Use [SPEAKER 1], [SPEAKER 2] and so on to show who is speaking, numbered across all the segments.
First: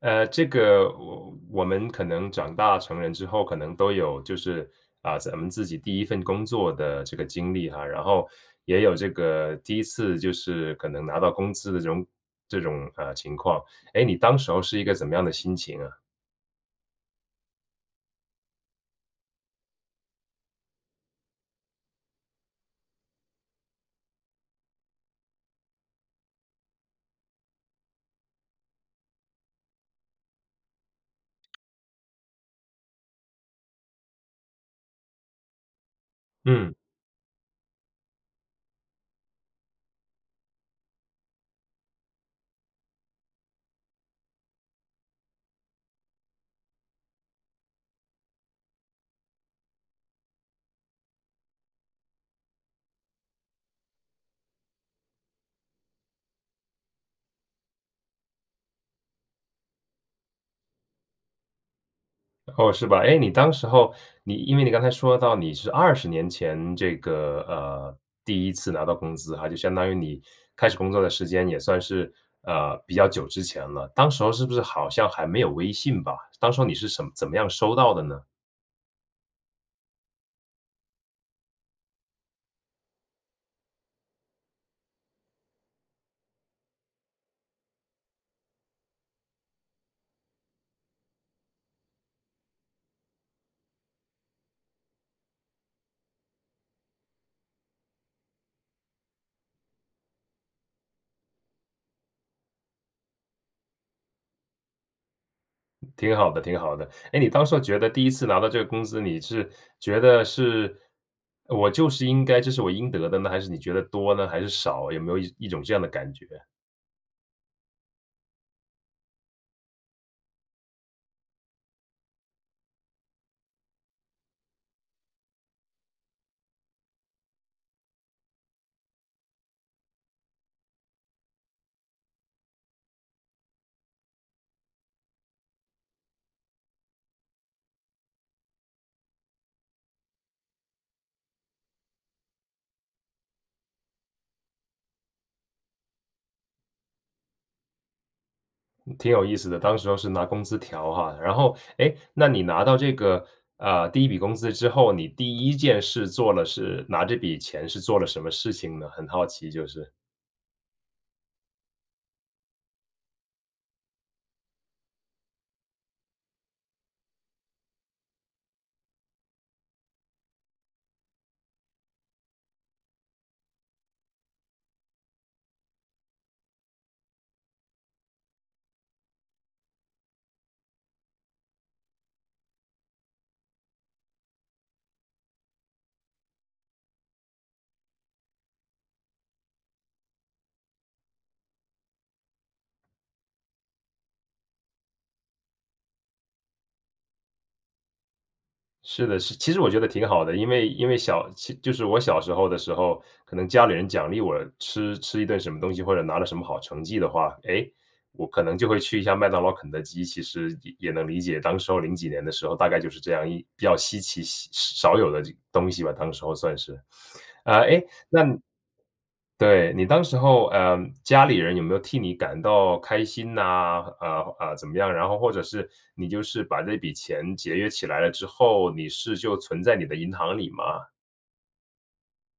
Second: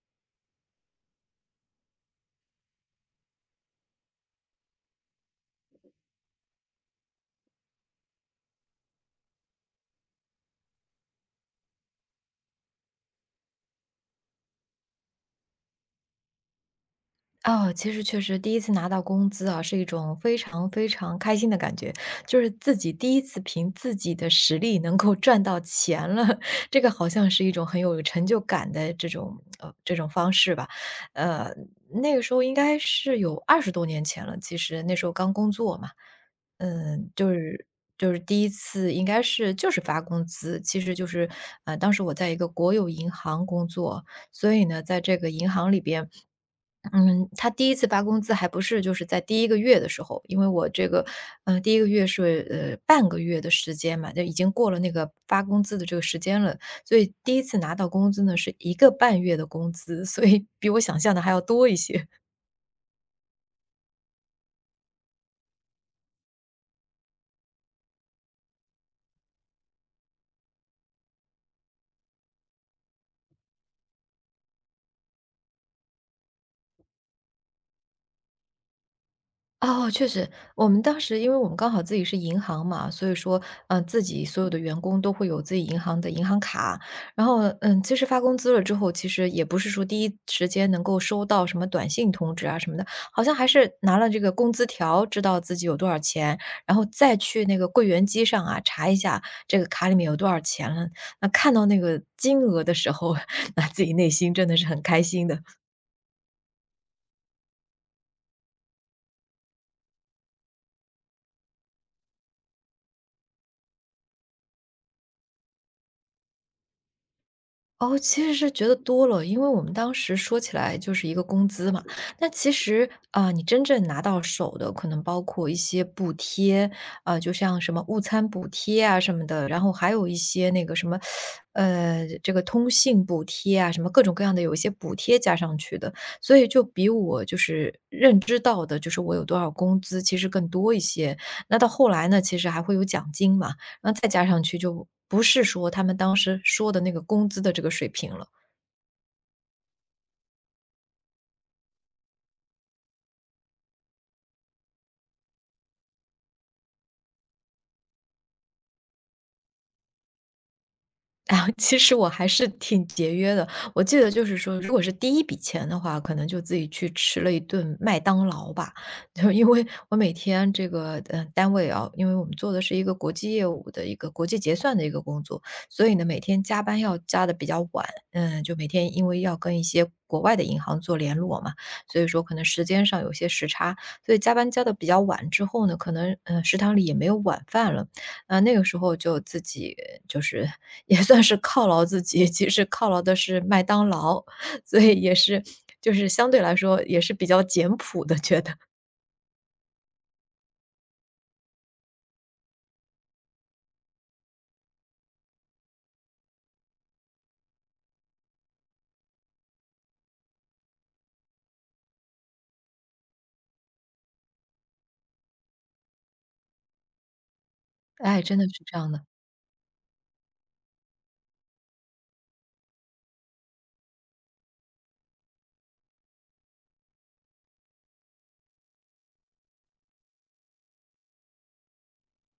[SPEAKER 1] 这个我们可能长大成人之后，可能都有就是啊，咱们自己第一份工作的这个经历哈，然后也有这个第一次就是可能拿到工资的这种情况。哎，你当时候是一个怎么样的心情啊？
[SPEAKER 2] 哦，其实确实第一次拿到工资啊，是一种非常非常开心的感觉，就是自己第一次凭自己的实力能够赚到钱了，这个好像是一种很有成就感的这种方式吧。呃，那个时候应该是有20多年前了，其实那时候刚工作嘛，
[SPEAKER 1] 嗯。
[SPEAKER 2] 嗯，就是就是第一次应该是就是发工资，其实就是，当时我在一个国有银行工作。所以呢，在这个银行里边他第一次发工资还不是就是在第一个月的时候。因为我这个，第一个月是，半个月的时间嘛，就已经过了那个发工资的这个时间了，所以第一次拿到工资呢，是一个半月的工资，所以比我想象的还要多一些。
[SPEAKER 1] 哦，是吧？哎，你当时候你因为你刚才说到你是二十年前这个，第一次拿到工资哈，就相当于你开始工作的时间也算是，比较久之前了。当时候是不是好像还没有微信吧？当时候你是什么怎么样收到的呢？
[SPEAKER 2] 哦，确实，我们当时因为我们刚好自己是银行嘛，所以说，自己所有的员工都会有自己银行的银行卡。然后，其实发工资了之后，其实也不是说第一时间能够收到什么短信通知啊什么的，好像还是拿了这个工资条，知道自己有多少钱，然后再去那个柜员机上啊查一下这个卡里面有多少钱了。那看到那个金额的时候，那自己内心真的是很开心的。
[SPEAKER 1] 挺好的，挺好的。哎，你当时候觉得第一次拿到这个工资，你是觉得是我就是应该这是我应得的呢，还是你觉得多呢，还是少？有没有一种这样的感觉？
[SPEAKER 2] 哦，其实是觉得多了，因为我们当时说起来就是一个工资嘛，那其实啊、你真正拿到手的可能包括一些补贴啊、就像什么误餐补贴啊什么的，然后还有一些那个什么，这个通信补贴啊，什么各种各样的有一些补贴加上去的，所以就比我就是认知到的，就是我有多少工资，其实更多一些。那到后来呢，其实还会有奖金嘛，那再加上去就不是说他们当时说的那个工资的这个水平了。
[SPEAKER 1] 挺有意思的，当时候是拿工资条哈。然后，诶，那你拿到这个，第一笔工资之后，你第一件事做了是拿这笔钱是做了什么事情呢？很好奇就是。
[SPEAKER 2] 啊，其实我还是挺节约的。我记得就是说，如果是第一笔钱的话，可能就自己去吃了一顿麦当劳吧。就因为我每天这个单位啊，因为我们做的是一个国际业务的一个国际结算的一个工作，所以呢每天加班要加的比较晚。就每天因为要跟一些国外的银行做联络嘛，所以说可能时间上有些时差，所以加班加的比较晚之后呢，可能食堂里也没有晚饭了。那个时候就自己就是也算是犒劳自己，其实犒劳的是麦当劳，所以也是就是相对来说也是比较简朴的，觉得。
[SPEAKER 1] 是的，是其实我觉得挺好的，因为因为小其就是我小时候的时候，可能家里人奖励我吃一顿什么东西，或者拿了什么好成绩的话，诶，我可能就会去一下麦当劳、肯德基，其实也能理解，当时候零几年的时候，大概就是这样一比较稀奇、稀少有的这东西吧，当时候算是。啊，诶，
[SPEAKER 2] 哎，
[SPEAKER 1] 那
[SPEAKER 2] 真的是这样的。
[SPEAKER 1] 对，你当时候，家里人有没有替你感到开心呐？怎么样？然后或者是你就是把这笔钱节约起来了之后，你是就存在你的银行里吗？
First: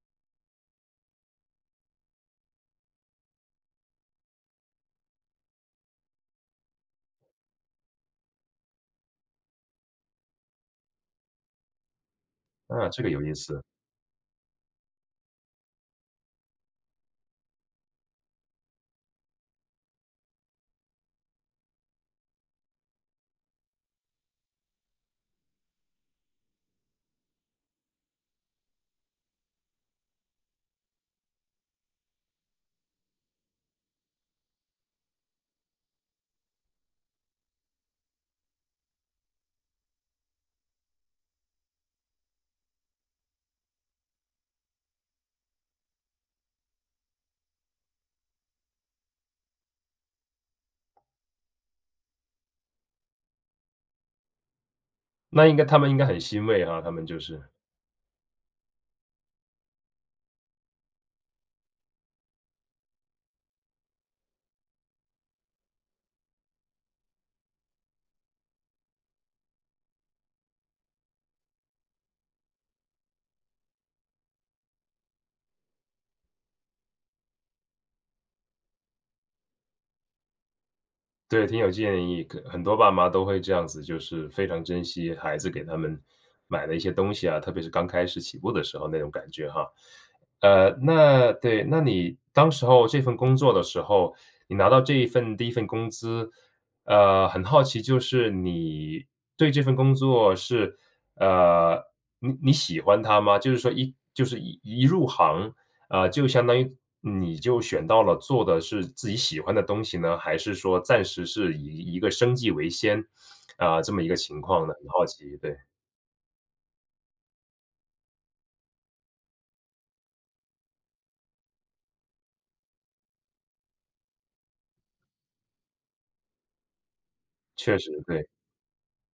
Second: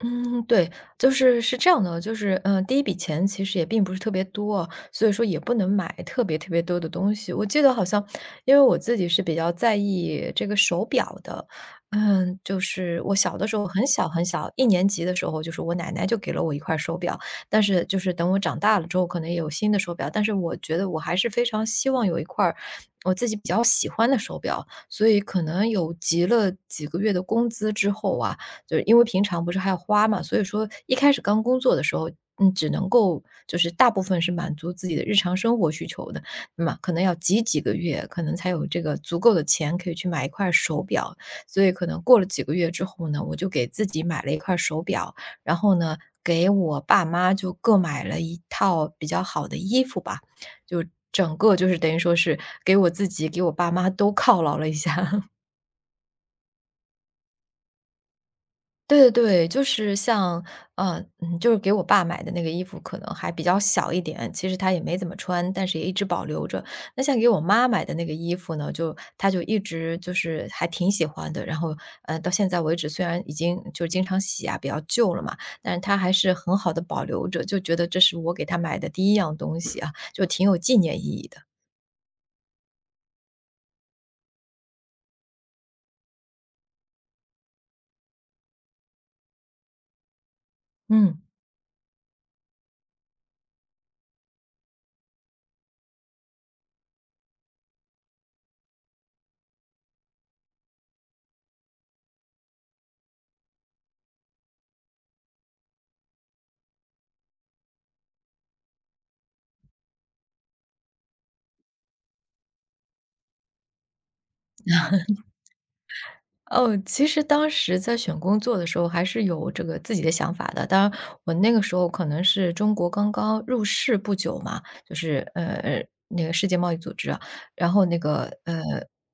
[SPEAKER 2] 嗯，对，就是是这样的，就是，第一笔钱其实也并不是特别多，所以说也不能买特别特别多的东西。我记得好像，因为我自己是比较在意这个手表的，就
[SPEAKER 1] 啊，
[SPEAKER 2] 是
[SPEAKER 1] 这个
[SPEAKER 2] 我
[SPEAKER 1] 有意
[SPEAKER 2] 小的时
[SPEAKER 1] 思，
[SPEAKER 2] 候很小很小，一年级的时候，就是我奶奶就给了我一块手表，但是就是等我长大了之后，可能也有新的手表，但是我觉得我还是非常希望有一块儿我自己比较喜欢的手表，所以可能有集了几个月的工资之后啊。就是因为平常不是还要花嘛，所以说一开始刚工作的时候，只能够就是大部分是满足自己的日常生活需求的，那么可能要挤几个月，可能才有这个足够的钱可以去买一块手表。所以可能过了几个月之后呢，我就给自己买了一块手表，然后呢，给我爸妈就各买了一套比较好的衣服吧，就整个就是等于说是给我自己、给我爸妈都犒劳了一下。
[SPEAKER 1] 那应该他们应该很欣慰哈，他们就是。
[SPEAKER 2] 对对对，就是像，就是给我爸买的那个衣服可能还比较小一点，其实他也没怎么穿，但是也一直保留着。那像给我妈买的那个衣服呢，就她就一直就是还挺喜欢的，然后，到现在为止虽然已经就经常洗啊，比较旧了嘛，但是她还是很好的保留着，就觉得这是我给她买的第一样东西啊，就挺有纪念意义的，
[SPEAKER 1] 对，挺有建议，可很多爸妈都会这样子，就是非常珍惜孩子给他们买的一些东西啊，特别是刚开始起步的时候那种感觉哈。
[SPEAKER 2] 嗯。
[SPEAKER 1] 那对，那你当时候这份工作的时候，你拿到这一份第一份工资，很好奇，就是你对这份工作是，呃，你喜欢它吗？就是说一就是一入行，就相当于你就选到了做的是自己喜欢的东西呢，还是说暂时是以一个生计为先，啊，这么一个情况呢？很好奇，对，
[SPEAKER 2] 哦，其实当时在选工作的时候还是有这个自己的想法的。当然，我那个时候可能是中国刚刚入世不久嘛，就是那个世界贸易组织啊，然
[SPEAKER 1] 确
[SPEAKER 2] 后
[SPEAKER 1] 实，
[SPEAKER 2] 那个
[SPEAKER 1] 对，
[SPEAKER 2] 呃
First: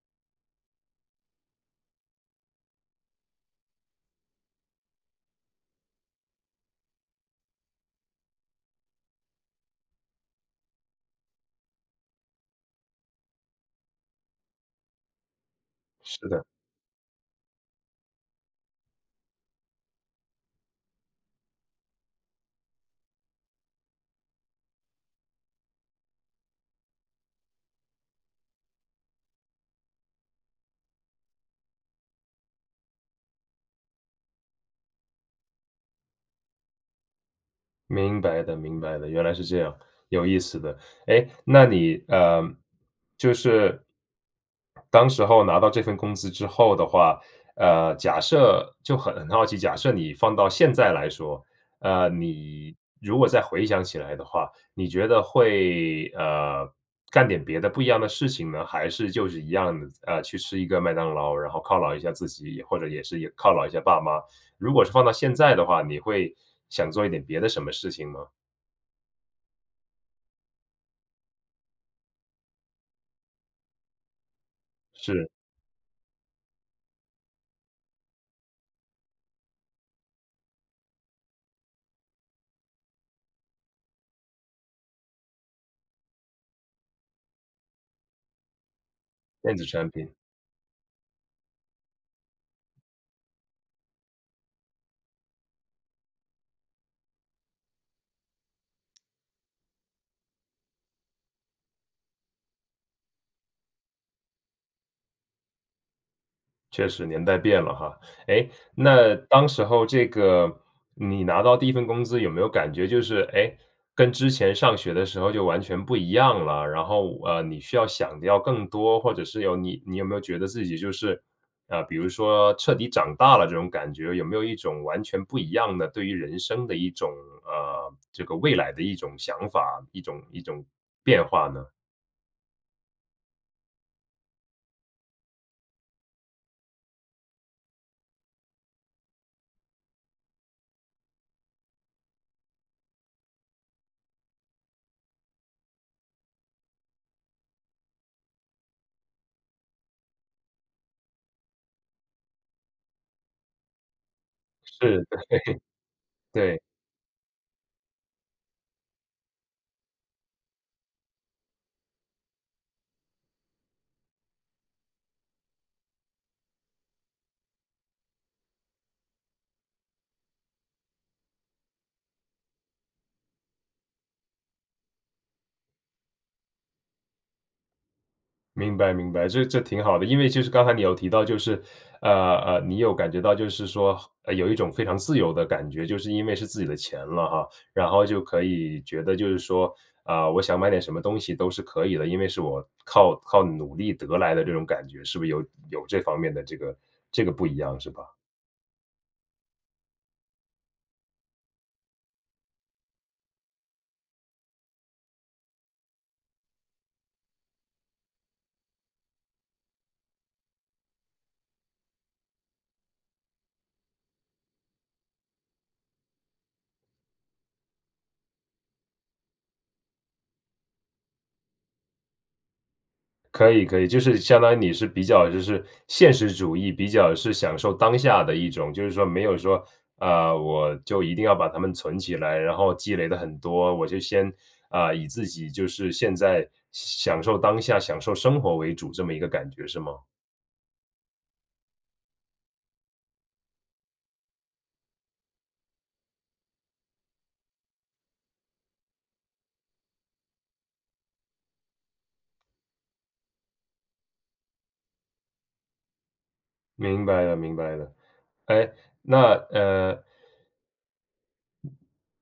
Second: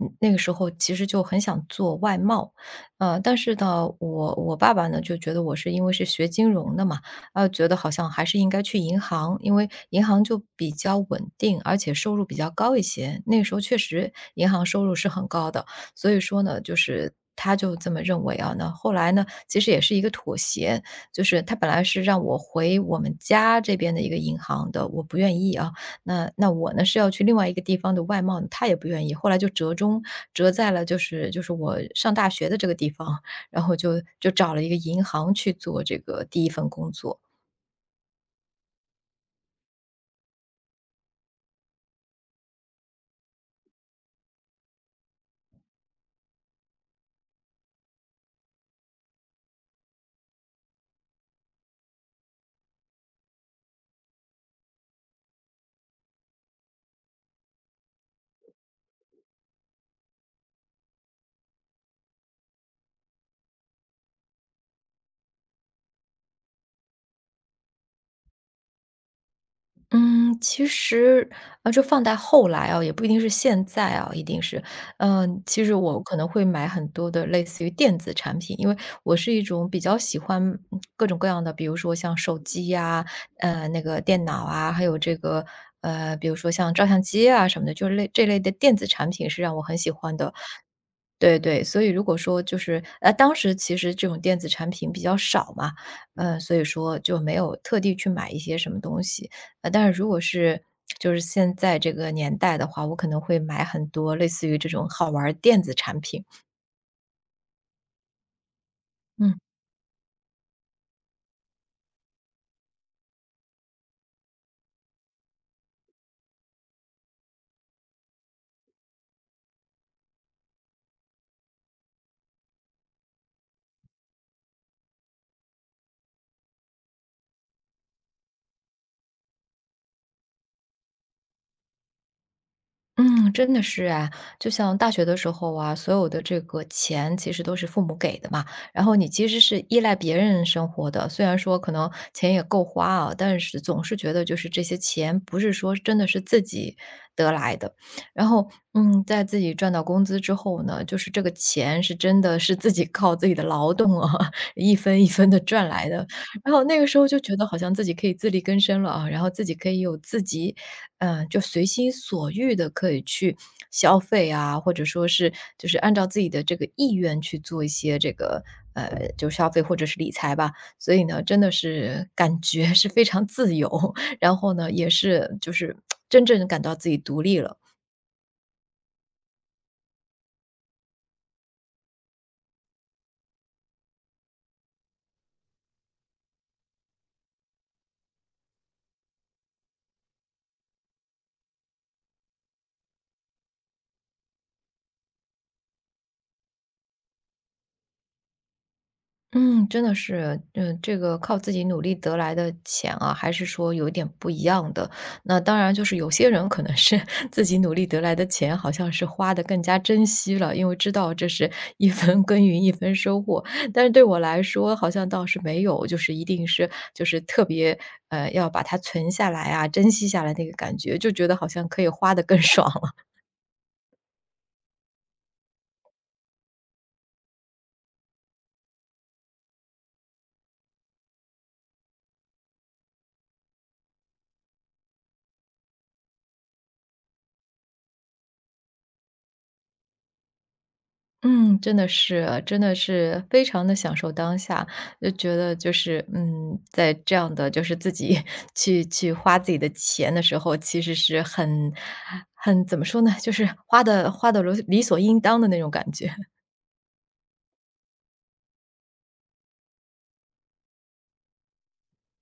[SPEAKER 2] 嗯那个时候其实就很想做外贸。但是呢，我爸爸呢就觉得我是因为是学金融的嘛，啊、觉得好像还是应该去银行，因为银行就比较稳定，而且收入比较高一些。那个时候确实银行收入是很高的。所以
[SPEAKER 1] 是
[SPEAKER 2] 说
[SPEAKER 1] 的。
[SPEAKER 2] 呢，就是他就这么认为啊。那后来呢，其实也是一个妥协，就是他本来是让我回我们家这边的一个银行的，我不愿意啊。那我呢是要去另外一个地方的外贸，他也不愿意。后来就折中，折在了就是我上大学的这个地方，然后就找了一个银行去做这个第一份工作。
[SPEAKER 1] 明白的，明白的，原来是这样，有意思的。哎，那你，就是当时候拿到这份工资之后的话，假设就很好奇，假设你放到现在来说，你如果再回想起来的话，你觉得会，干点别的不一样的事情呢？还是就是一样的，去吃一个麦当劳，然后犒劳一下自己，或者也是也犒劳一下爸妈？如果是放到现在的话，你会想做一点别的什么事情吗？
[SPEAKER 2] 嗯，其实，这放在后来啊，也不一定是现在啊，一定是，
[SPEAKER 1] 是
[SPEAKER 2] 其实我可能会买很多的类似于电子产品，因为我是一种比较喜欢各种各样的，比如说像手机呀、那个电脑啊，还有这个比如说像照相机啊什么的，就是这类的电子产品是
[SPEAKER 1] 电
[SPEAKER 2] 让我
[SPEAKER 1] 子
[SPEAKER 2] 很喜
[SPEAKER 1] 产品。
[SPEAKER 2] 欢的。对对，所以如果说就是当时其实这种电子产品比较少嘛，所以说就没有特地去买一些什么东西。但是如果是就是现在这个年代的话，我可能会买很多类似于这种好玩儿电子产品。
[SPEAKER 1] 确实年代变了哈。哎，那
[SPEAKER 2] 嗯。
[SPEAKER 1] 当时候这个你拿到第一份工资有没有感觉就是，哎，跟之前上学的时候就完全不一样了，然后，你需要想的要更多，或者是有你你没有觉得自己就是，比如说彻底长大了这种感觉，有没有一种完全不一样的对于人生的一种，这个未来的一种想法，一种变化呢？
[SPEAKER 2] 嗯，真的是啊，就像大学的时候啊，所有的这个钱其实都是父母给的嘛，然后你其实是依赖别人生活的。虽然说可能钱也够花啊，但是总是觉得就是这些钱不是说真的是自己得来的。然后，在自己赚到工资之后呢，就是这个钱是真的是自己靠自己的劳动啊，一分
[SPEAKER 1] 是，
[SPEAKER 2] 一分的赚来的。然
[SPEAKER 1] 对。
[SPEAKER 2] 后那个时候就觉得好像自己可以自力更生了啊，然后自己可以有自己就随心所欲的可以去消费啊，或者说是就是按照自己的这个意愿去做一些这个，就消费或者是理财吧。所以呢，真的是感觉是非常自由，然后呢，也是就是真正地感到自己独立了。
[SPEAKER 1] 明白明白，这挺好的。因为就是刚才你有提到，就是你有感觉到就是说，有一种非常自由的感觉，就是因为是自己的钱了哈，然后就可以觉得就是说，啊、我想买点什么东西都是可以的，因为是我靠努力得来的这种感觉，是不是有这方面的这个不一样是吧？
[SPEAKER 2] 嗯，真的是，这个靠自己努力得来的钱啊，还是说有一点不一样的。那当然，就是有些人可能是 自己努力得来的钱，好像是花的更加珍惜了，因为知道这是一分耕耘一分收获。但是对我来说，好像倒是没有，就是一定是就是特别要把它存下来啊，珍惜下来那个感觉，就觉得好像可以花的更爽了
[SPEAKER 1] 可以可以，就是相当于你是比较就是现实主义，比较是享受当下的一种，就是说没有说，啊，我就一定要把它们存起来，然后积累的很多，我就先，啊，以自己就是现在享受当下、享受生活为主这么一个感觉是吗？
[SPEAKER 2] 嗯，真的是非常的享受当下，就觉得就是，在这样的就是自己 去花自己的钱的时候，其实是很怎么说呢，就是花的理所应当的那种感觉。
[SPEAKER 1] 明白了明白了。哎，那，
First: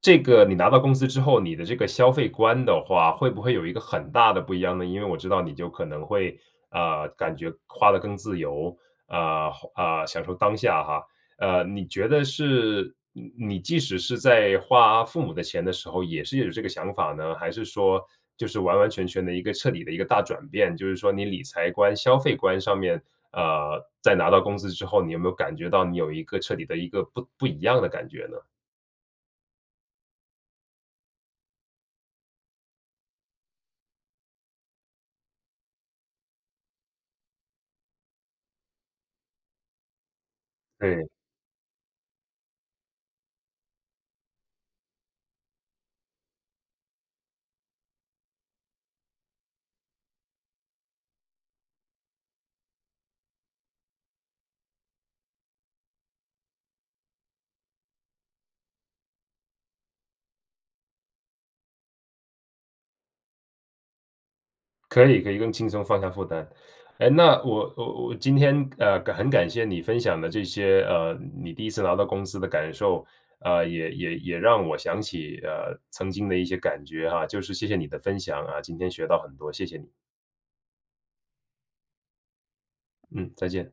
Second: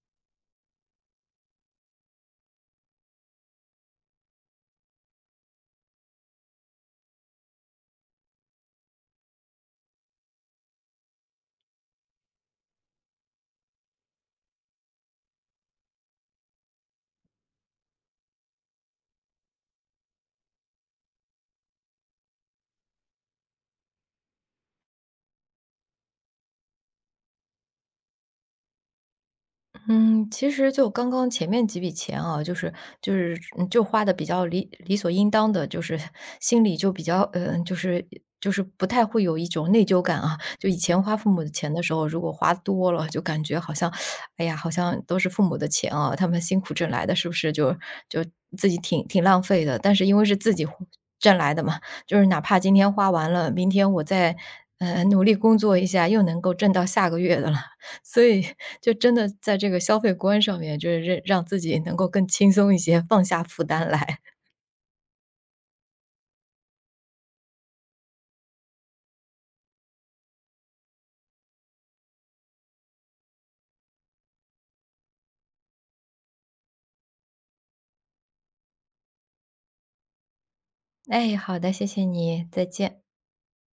[SPEAKER 1] 这个你拿到公司之后，你的这个消费观的话，会不会有一个很大的不一样呢？因为我知道你就可能会，感觉花的更自由，啊享受当下哈。你觉得是你即使是在花父母的钱的时候，也是有这个想法呢？还是说就是完完全全的一个彻底的一个大转变，就是说你理财观、消费观上面，在拿到工资之后，你有没有感觉到你有一个彻底的一个不一样的感觉呢？
[SPEAKER 2] 嗯，其实就刚刚前面几笔钱啊，就是花的比较理所应当的，就是 心里就比较就是不太会有一种内疚感啊。就以前花父母的钱的时候，如果花多了，就感觉好像，哎呀，好像都是父母的钱啊，他们辛苦挣来的，是不是就自己挺浪费的？但是因为是自己挣来的嘛，就是哪怕今天花完了，明天我再努力工作一下，又能够挣到下个月的了。所以就真的在这个消费观上面，就是让自己能够更轻松一些，放下负担来。
[SPEAKER 1] 可以可以，更轻松放下负担。哎，那我今天感很感谢你分享的这些你第一次拿到工资的感受，也让我想起曾经的一些感觉哈，就是谢谢你的分享啊，今天学到很多，谢谢你，
[SPEAKER 2] 哎，好的，谢谢你，再见。
[SPEAKER 1] 嗯，再见。